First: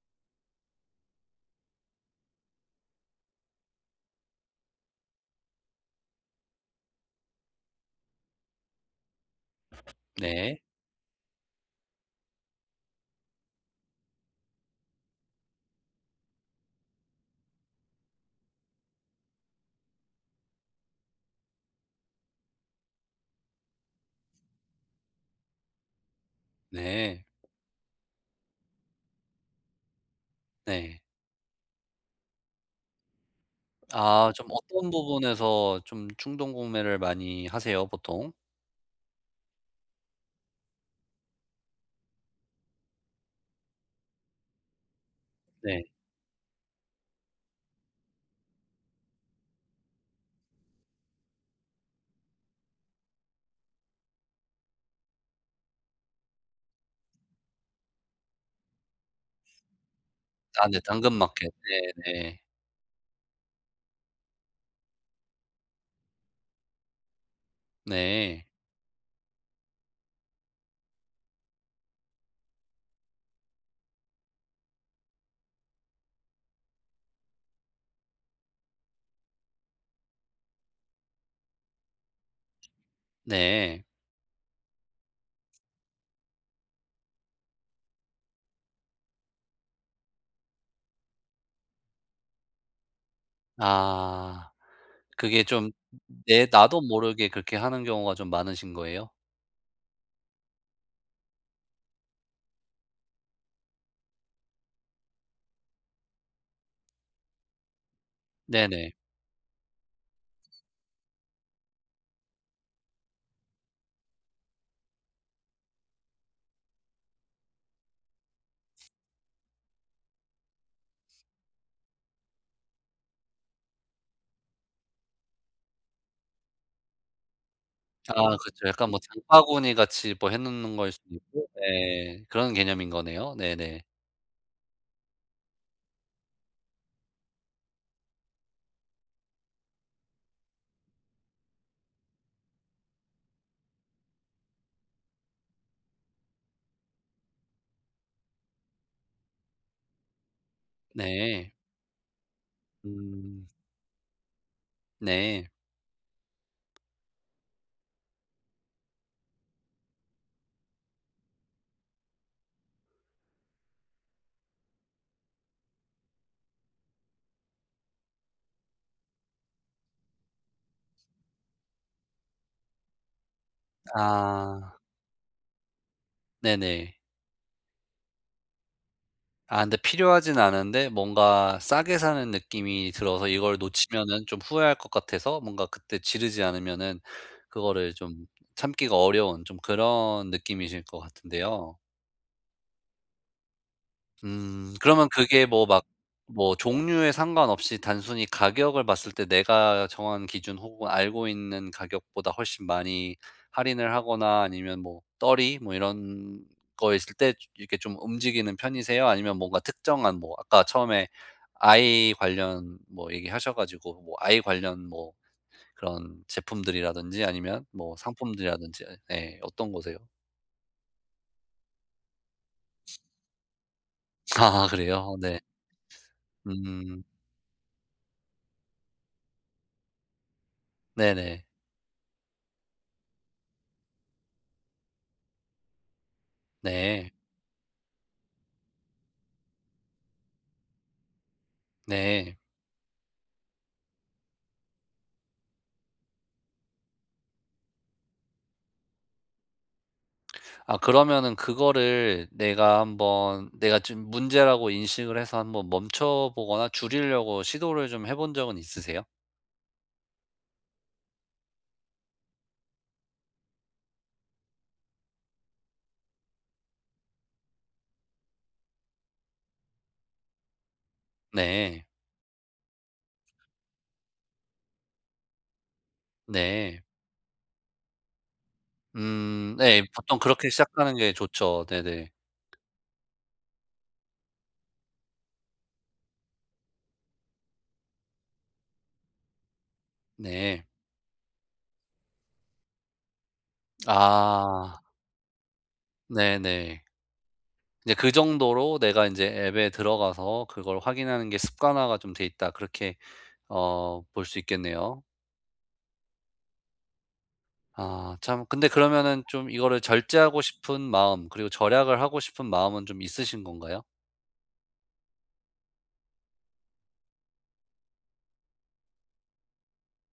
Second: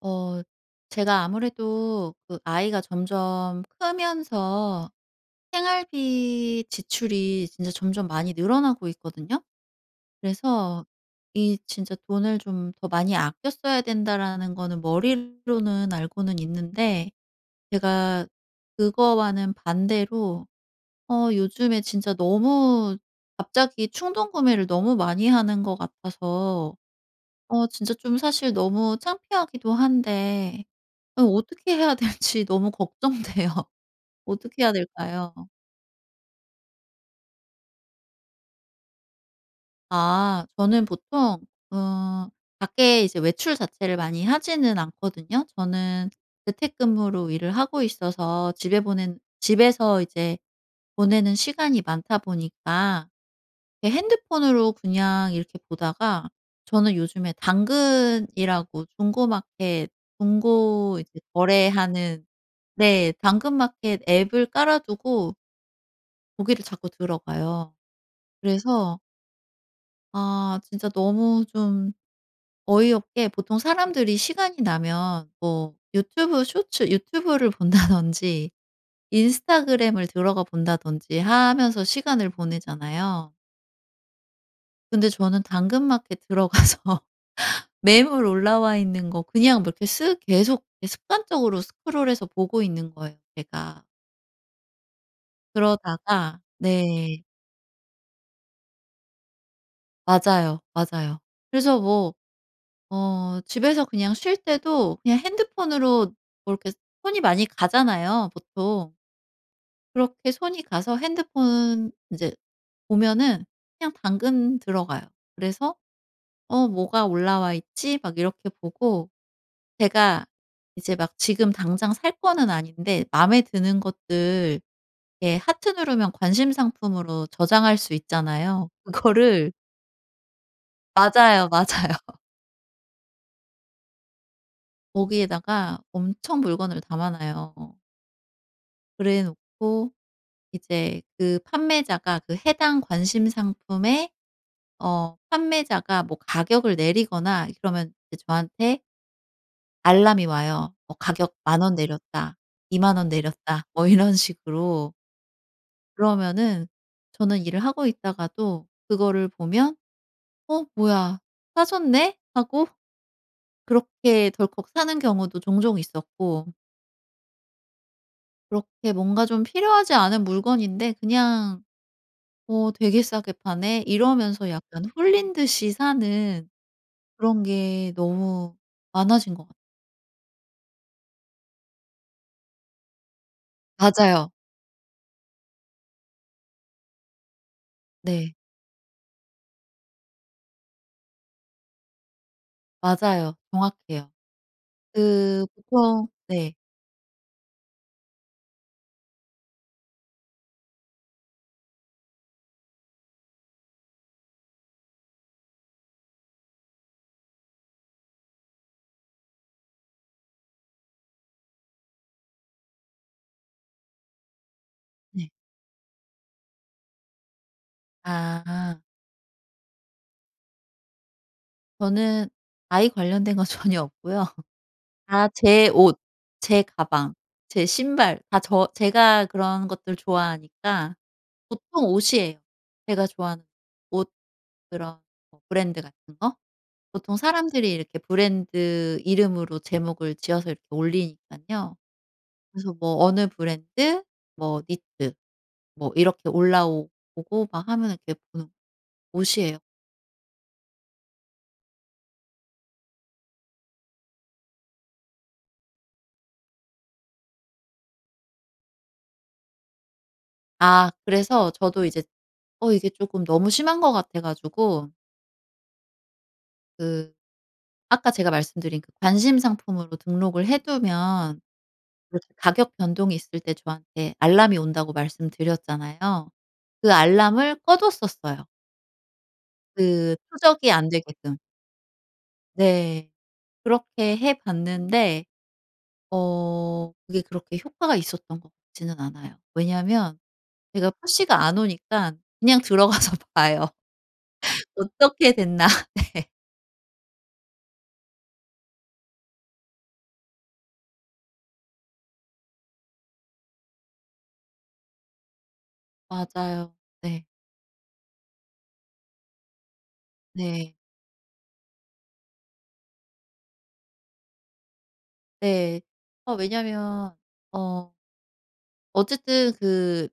어 제가 아무래도 그 아이가 점점 크면서 생활비 지출이 진짜 점점 많이 늘어나고 있거든요. 네. 그래서 이 진짜 '돈을 좀 더 많이 아껴 써야 된다.'라는 거는 머리로는 알고는 있는데 제가 그거와는 반대로 요즘에 진짜 너무 갑자기 충동 구매를 너무 많이 하는 것 같아서 네. 진짜 좀 사실 너무 창피하기도 한데 네. 어떻게 해야 될지 너무 걱정돼요. 아, 좀 어떻게 해야 어떤 될까요? 부분에서 좀 충동 구매를 많이 하세요, 보통? 아, 저는 보통 어 밖에 이제 외출 자체를 많이 하지는 않거든요. 네. 저는 재택근무로 일을 하고 있어서 집에서 이제 보내는 시간이 많다 보니까 이렇게 핸드폰으로 그냥 이렇게 보다가, 저는 요즘에 당근이라고 중고마켓, 아, 네, 중고 이제 당근마켓. 거래하는. 네네. 네, 당근마켓 앱을 깔아 두고 거기를 자꾸 들어가요. 네. 네. 그래서 아, 진짜 너무 좀 어이없게, 보통 사람들이 시간이 나면 뭐 유튜브 쇼츠 유튜브를 본다든지 인스타그램을 들어가 본다든지 하면서 시간을 보내잖아요. 네. 근데 저는 당근마켓 들어가서 매물 올라와 있는 거 그냥 뭐 이렇게 쓱 계속 이렇게 습관적으로 스크롤해서 보고 있는 거예요 제가. 아, 그게 좀 그러다가. 내, 나도 네. 모르게 그렇게 하는 경우가 좀 많으신 거예요? 맞아요, 맞아요. 그래서 뭐 집에서 그냥 쉴 때도 그냥 핸드폰으로 뭐 이렇게 손이 많이 가잖아요 네네. 보통. 그렇게 손이 가서 핸드폰 이제 보면은 그냥 당근 들어가요. 그래서 '어, 뭐가 올라와 있지?' 막 이렇게 보고, 제가 이제 막 지금 당장 살 거는 아닌데 마음에 드는 것들 이렇게 하트 누르면 관심 상품으로 저장할 수 아, 그쵸. 있잖아요. 약간 뭐 그거를. 장바구니 같이 뭐 해 놓는 거일 수도 맞아요, 있고, 맞아요. 네, 그런 개념인 거네요. 네네. 거기에다가 엄청 물건을 담아 놔요. 그래 놓고 이제 그 판매자가, 그 해당 관심 상품의 판매자가 뭐 가격을 내리거나 그러면 이제 저한테 알람이 와요. 어, "가격 네. 1만 원 내렸다. 2만 원 음. 내렸다." 뭐 이런 식으로. 네. 그러면은 저는 일을 하고 있다가도 그거를 보면 '어, 뭐야, 싸졌네?' 하고 그렇게 덜컥 사는 경우도 종종 있었고, 그렇게 뭔가 좀 필요하지 않은 물건인데 그냥 되게 싸게 파네 이러면서 아. 약간 홀린 듯이 사는 네네. 그런 게 너무 많아진 것 같아요. 아, 근데 필요하진 않은데 뭔가 싸게 사는 느낌이 들어서 이걸 놓치면은 맞아요. 좀 후회할 것 같아서 뭔가 그때 지르지 않으면은 그거를 좀 네. 참기가 어려운 좀 그런 느낌이실 것 같은데요. 맞아요. 정확해요. 음. 그러면 그 그게 뭐 막 보통. 네. 뭐 종류에 상관없이 단순히 가격을 봤을 때 내가 정한 기준 혹은 알고 있는 가격보다 훨씬 많이 할인을 하거나 아니면 뭐 떨이 뭐 이런 거 있을 때 이렇게 좀 움직이는 편이세요? 아니면 뭔가 특정한, 뭐 아까 처음에 아이 관련 뭐 얘기하셔 가지고 뭐 아이 관련 뭐 네. 그런 제품들이라든지 아니면 뭐 아. 상품들이라든지, 네, 어떤 거세요? 저는 아이 관련된 건 전혀 없고요. 아, 그래요? 다 네. 제 옷, 제 음. 가방, 제 신발. 다 저, 제가 그런 것들 좋아하니까 네네. 보통 옷이에요. 제가 좋아하는 옷, 그런 뭐 브랜드 같은 거. 네. 보통 사람들이 이렇게 브랜드 이름으로 제목을 지어서 이렇게 올리니깐요. 네. 그래서 뭐 어느 브랜드 뭐 니트 뭐 이렇게 올라오고 막 하면 이렇게 보는 옷이에요. 아, 그러면은 그거를 내가 한번, 내가 좀 문제라고 인식을 해서 한번 멈춰 보거나 줄이려고 시도를 좀 해본 적은 있으세요? 아, 그래서 저도 이제 이게 쪼끔 너무 심한 것 같아 가지고, 그 아까 제가 말씀드린 그 관심 상품으로 등록을 해 두면 네. 이렇게 가격 변동이 있을 때 저한테 알람이 온다고 말씀드렸잖아요. 네. 그 알람을 꺼 뒀었어요, 음, 네. 그 보통 그렇게 추적이 안 시작하는 게 되게끔. 좋죠. 네네. 네. 그렇게 해 봤는데 그게 그렇게 효과가 있었던 것 같지는 않아요. 왜냐하면 네. 제가 푸시가 안 오니까 그냥 들어가서 봐요. 아. '어떻게 됐나.' 네. 네네. 이제 '그 정도로 내가 이제 앱에 들어가서 그걸 확인하는 게 습관화가 좀 돼 있다.' 그렇게 어 볼 수 있겠네요. 맞아요. 네. 아, 참, 근데 그러면은 좀 이거를 절제하고 네. 싶은 마음 그리고 절약을 하고 싶은 마음은 좀 있으신 건가요? 네. 왜냐하면 어 어쨌든 그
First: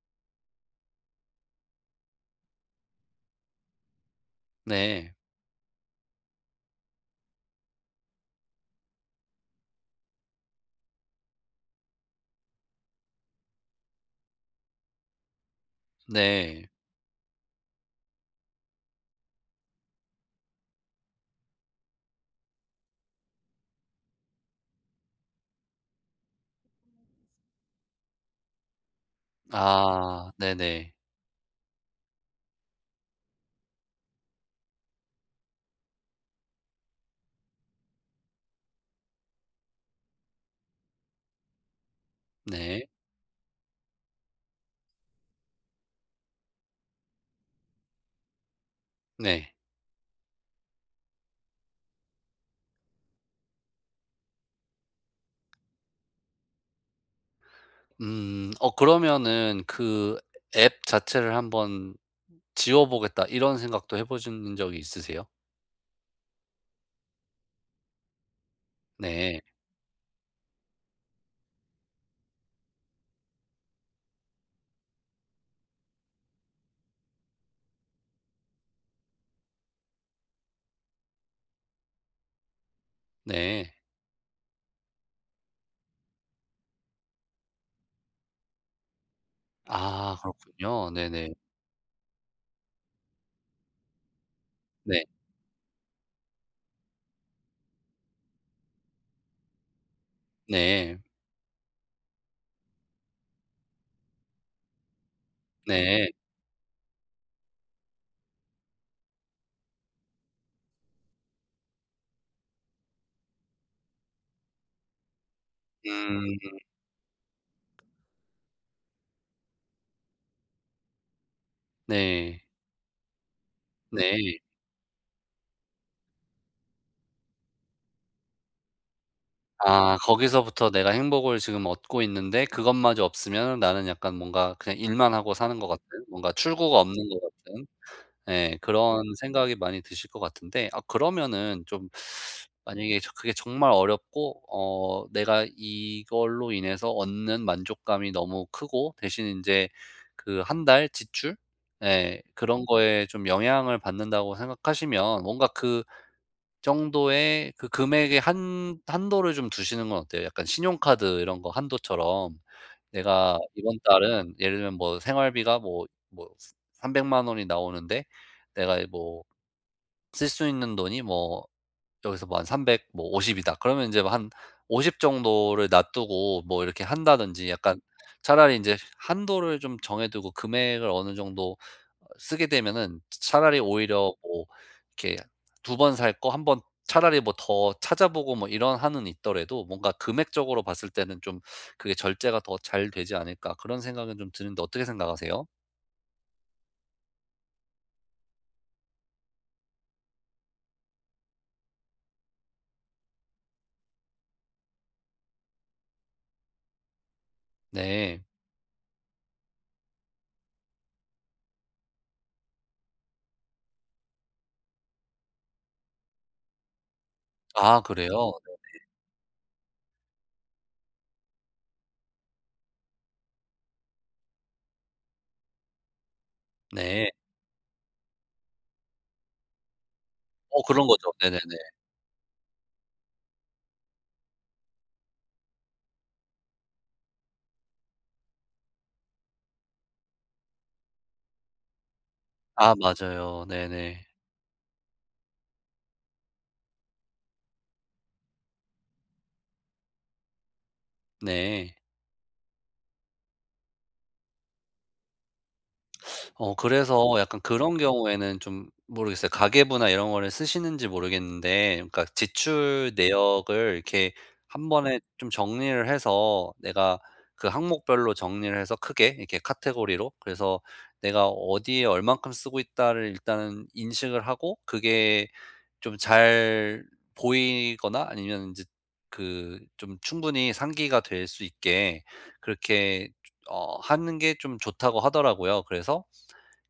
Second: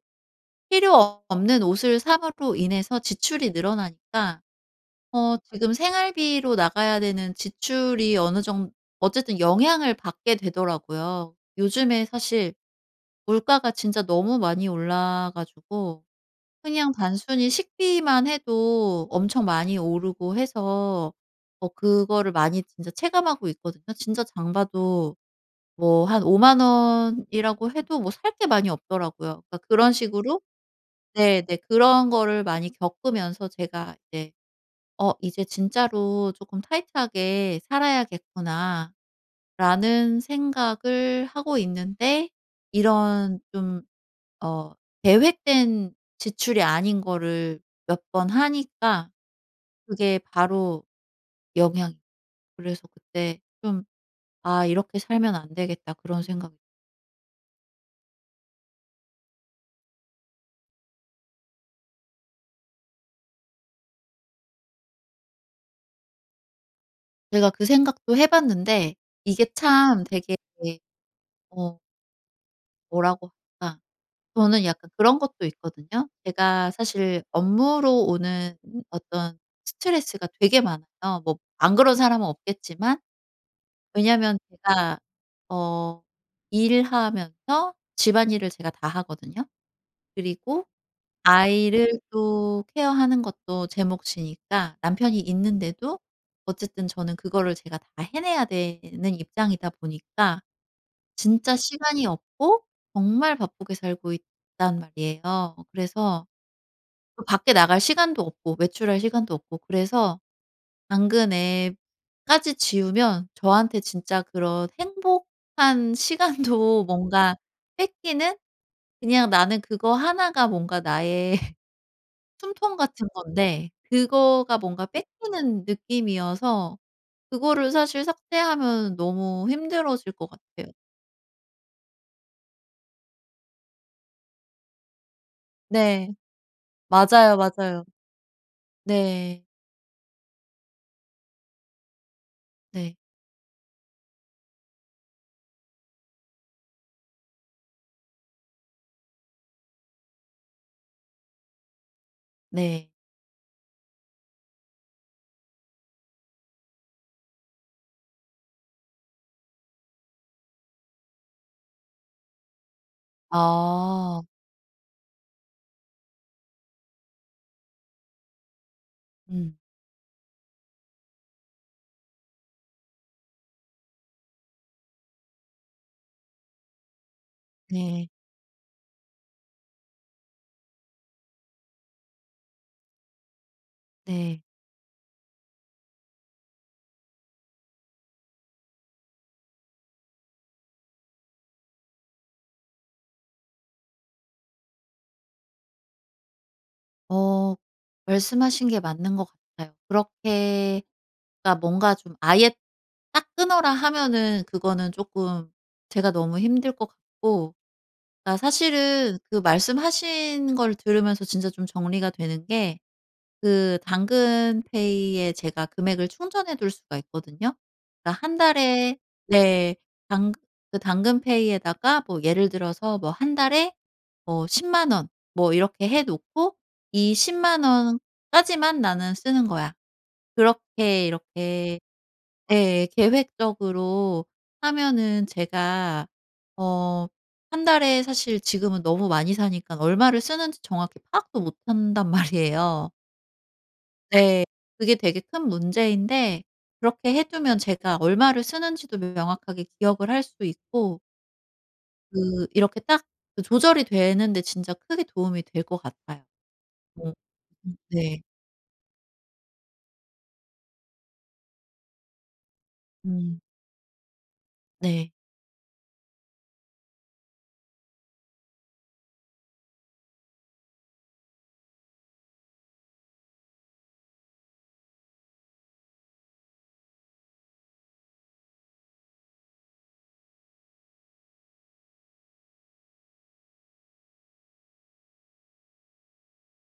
필요 없는 옷을 삼으로 인해서 지출이 늘어나니까 네. 지금 생활비로 나가야 되는 지출이 어느 정, 어쨌든 영향을 받게 되더라고요. 요즘에 사실 물가가 진짜 너무 많이 올라 가지고 네. 그냥 단순히 식비만 해도 엄청 많이 오르고 해서 그거를 많이 진짜 체감하고 있거든요. 진짜 장 봐도 뭐 한5만 원이라고 해도 뭐 살 게 많이 없더라고요. 그러니까 그런 아, 식으로, 네네. 네네, 그런 거를 많이 겪으면서 제가 이제 '어, 이제 진짜로 조금 타이트하게 살아야겠구나.'라는 생각을 하고 있는데, 네. 이런 좀 어 계획된 지출이 아닌 거를 몇 번 하니까 네. 그게 바로 영향이. 그래서 그때 좀 '아, 이렇게 살면 안 되겠다.' 그런 생각이. 음. 어, 그러면은 그 '앱 자체를 한번 지워 보겠다.' 이런 생각도 해 보신 적이 있으세요? 제가 그 생각도 해 봤는데 네. 이게 참 되게 어 뭐라고 할까, 저는 약간 그런 것도 있거든요. 제가 사실 업무로 오는 어떤 스트레스가 되게 많아요. 뭐 안 그런 사람은 없겠지만, 네. 왜냐면 하 제가 어 일하면서 집안일을 제가 다 하거든요. 아, 그리고 그렇군요. 네네. 아이를 또 케어하는 것도 제 몫이니까 네. 남편이 있는데도 어쨌든 저는 그거를 제가 다 해내야 되는 입장이다 보니까 네. 진짜 시간이 없고 정말 바쁘게 살고 있단 말이에요. 네. 그래서 또 밖에 나갈 시간도 없고 외출할 시간도 없고, 그래서 당근 앱까지 지우면 저한테 진짜 그런 행복한 음. 시간도 뭔가 뺏기는, 그냥 나는 그거 하나가 뭔가 나의 네. 숨통 같은 건데 네. 그거가 뭔가 뺏기는 느낌이어서, 그거를 사실 삭제하면 너무 아, 힘들어질 것 같아요. 거기서부터 '내가 행복을 지금 얻고 있는데 그것마저 없으면 나는 약간 뭔가 그냥 일만 하고 사는 것 같은, 네. 뭔가 출구가 없는 것 맞아요, 같은.' 맞아요. 예. 그런 네. 생각이 많이 드실 것 같은데, 아, 그러면은 좀 네. 만약에 저 그게 정말 어렵고, 어 내가 이걸로 인해서 얻는 만족감이 너무 크고, 대신 이제 그 한 달 지출 예 그런 네. 거에 좀 영향을 받는다고 생각하시면 뭔가 그 정도의 그 금액의 한 한도를 좀 두시는 건 어때요? 약간 신용카드 이런 거 한도처럼. 내가 이번 아. 달은 예를 들면 뭐 생활비가 뭐 3 0 0 원이 나오는데, 내가 뭐 음. 쓸 수 있는 돈이 뭐 여기서 뭐 한3백뭐50 이다. 그러면 이제한50 정도를 놔두고 뭐 이렇게 한다든지, 약간 네. 차라리 이제 한도를 좀 정해 두고 금액을 어느 정도 쓰게 되면은 차라리 오히려 네. 뭐 이렇게 두 번 살 거 한 번 차라리 뭐 더 찾아보고 뭐 이런 한은 있더라도 뭔가 금액적으로 봤을 때는 좀 그게 절제가 더 잘 되지 않을까, 그런 생각은 좀 드는데 어떻게 생각하세요? 어 말씀하신 게 맞는 것 같아요. 그렇게 그러니까 뭔가 좀 아예 "딱 끊어라." 하면은 그거는 쪼끔 제가 너무 힘들 것 같고, 네. 그러니까 사실은 그 말씀하신 걸 들으면서 진짜 좀 정리가 되는 게, 그 당근페이에 제가 금액을 충전해 둘 수가 있거든요. 아, 그러니까 그래요? 한 달에. 네. 당, 그 당근페이에다가 뭐 예를 들어서 뭐 한 달에 뭐1 0원 뭐 이렇게 해 놓고 이 네. 1 0 원까지만 나는 쓰는 거야, 어, 그런 그렇게 거죠. 네네네. 이렇게. 예, 계획적으로 하면은 제가 어 한 달에 사실 지금은 너무 많이 사니까 얼마를 쓰는지 정확히 파악도 못 한단 아, 말이에요. 맞아요. 네네. 네. 그게 되게 큰 문제인데 그렇게 해 두면 제가 얼마를 쓰는지도 명확하게 기억을 할 수 있고, 네. 그 이렇게 딱 그 조절이 되는데 진짜 크게 도움이 될 것 같아요. 어, 어. 그래서 약간 음. 그런 네. 경우에는 좀 모르겠어요. 가계부나 이런 거를 쓰시는지 모르겠는데, 그러니까 지출 음. 내역을 이렇게 한 번에 네. 좀 정리를 해서 내가 그 항목별로 정리를 해서 크게 이렇게 카테고리로, 그래서 내가 어디에 얼만큼 쓰고 있다를 일단은 인식을 하고, 그게 좀 잘 보이거나 아니면 인제 그 좀 충분히 상기가 될 수 있게 그렇게 어 하는 게 좀 좋다고 하더라고요. 그래서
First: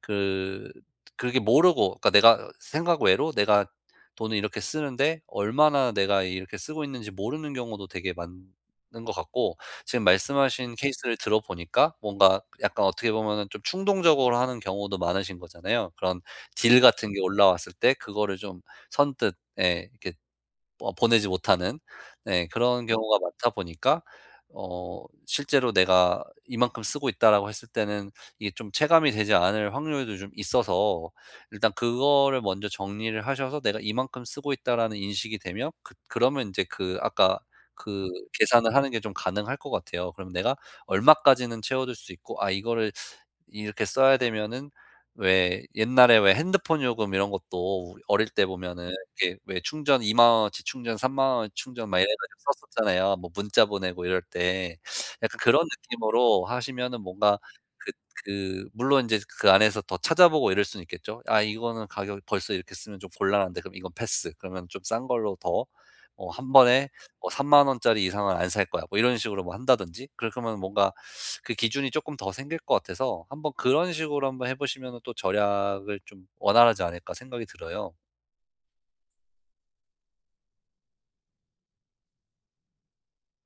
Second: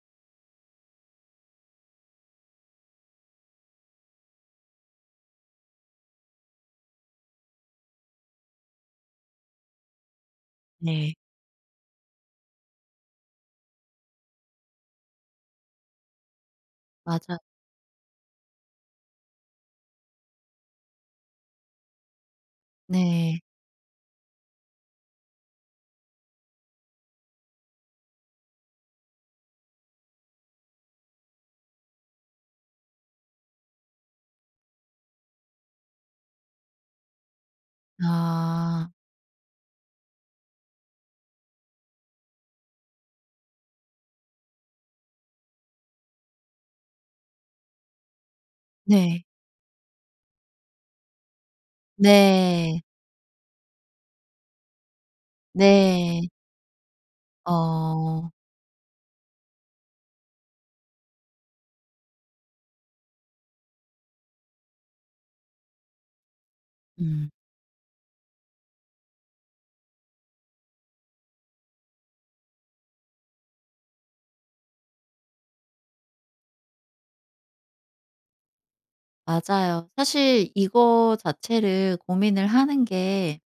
그 그게 모르고, 그러니까 내가 생각 외로 내가 돈을 이렇게 쓰는데 얼마나 내가 이렇게 쓰고 있는지 모르는 경우도 되게 많은 것 같고, 지금 말씀하신 네. 케이스를 들어보니까 뭔가 약간 어떻게 보면은 좀 충동적으로 하는 경우도 많으신 거잖아요. 그런 딜 같은 게 맞아요. 올라왔을 때 그거를 좀 선뜻 예 이렇게 어 보내지 못하는 네 그런 경우가 네. 많다 보니까 어 실제로 '내가 이만큼 쓰고 있다.'라고 했을 때는 이게 좀 체감이 되지 않을 확률도 좀 있어서 일단 그거를 먼저 정리를 하셔서 '내가 이만큼 쓰고 있다.'라는 인식이 되면 그러면 이제 그 아까 그 계산을 아. 하는 게 좀 가능할 것 같아요. 그럼 내가 얼마까지는 채워둘 수 있고 '아, 이거를 이렇게 써야 되면은' 왜 옛날에 왜 핸드폰 요금 이런 것도 우리 어릴 때 보면은 네. 이렇게 왜 충전 2만 원어치, 충전 3만 원어치 충전 막 이래 가지고 네. 썼었잖아요. 뭐 문자 보내고 이럴 때. 약간 그런 네. 느낌으로 하시면은 뭔가 그 어. 그 물론 인제 그 안에서 더 찾아보고 이럴 수는 있겠죠. '아, 이거는 가격이 벌써 이렇게 쓰면 좀 곤란한데 그럼 이건 패스. 그러면 좀 싼 걸로 더 어 한 번에 음, 뭐3만 원짜리 이상은 안 살 거야.' 뭐 이런 식으로 뭐 한다든지. 그럴 거면 뭔가 그 기준이 쪼끔 더 생길 것 같아서 한번 그런 식으로 한번 해 보시면은 또 절약을 좀 원활하지 않을까 생각이 들어요. 맞아요. 사실 이거 자체를 고민을 하는 게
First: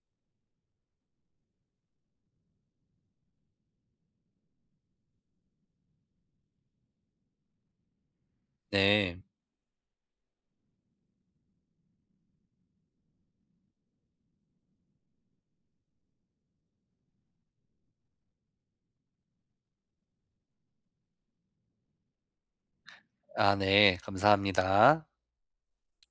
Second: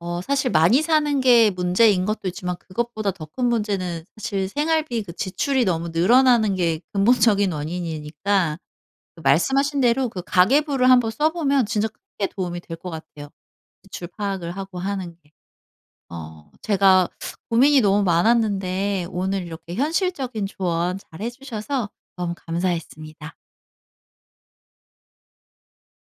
사실 많이 사는 게 문제인 것도 있지만 그것보다 더 큰 문제는 사실 생활비 그 지출이 너무 늘어나는 게 근본적인 원인이니까, 그 네. 말씀하신 대로 그 가계부를 한번 써 보면 진짜 크게 도움이 될 것 같아요, 지출 파악을 하고 하는 게. 제가 고민이 너무 많았는데 오늘 이렇게 현실적인 조언 잘해 주셔서 너무 감사했습니다. 아, 네. 감사합니다.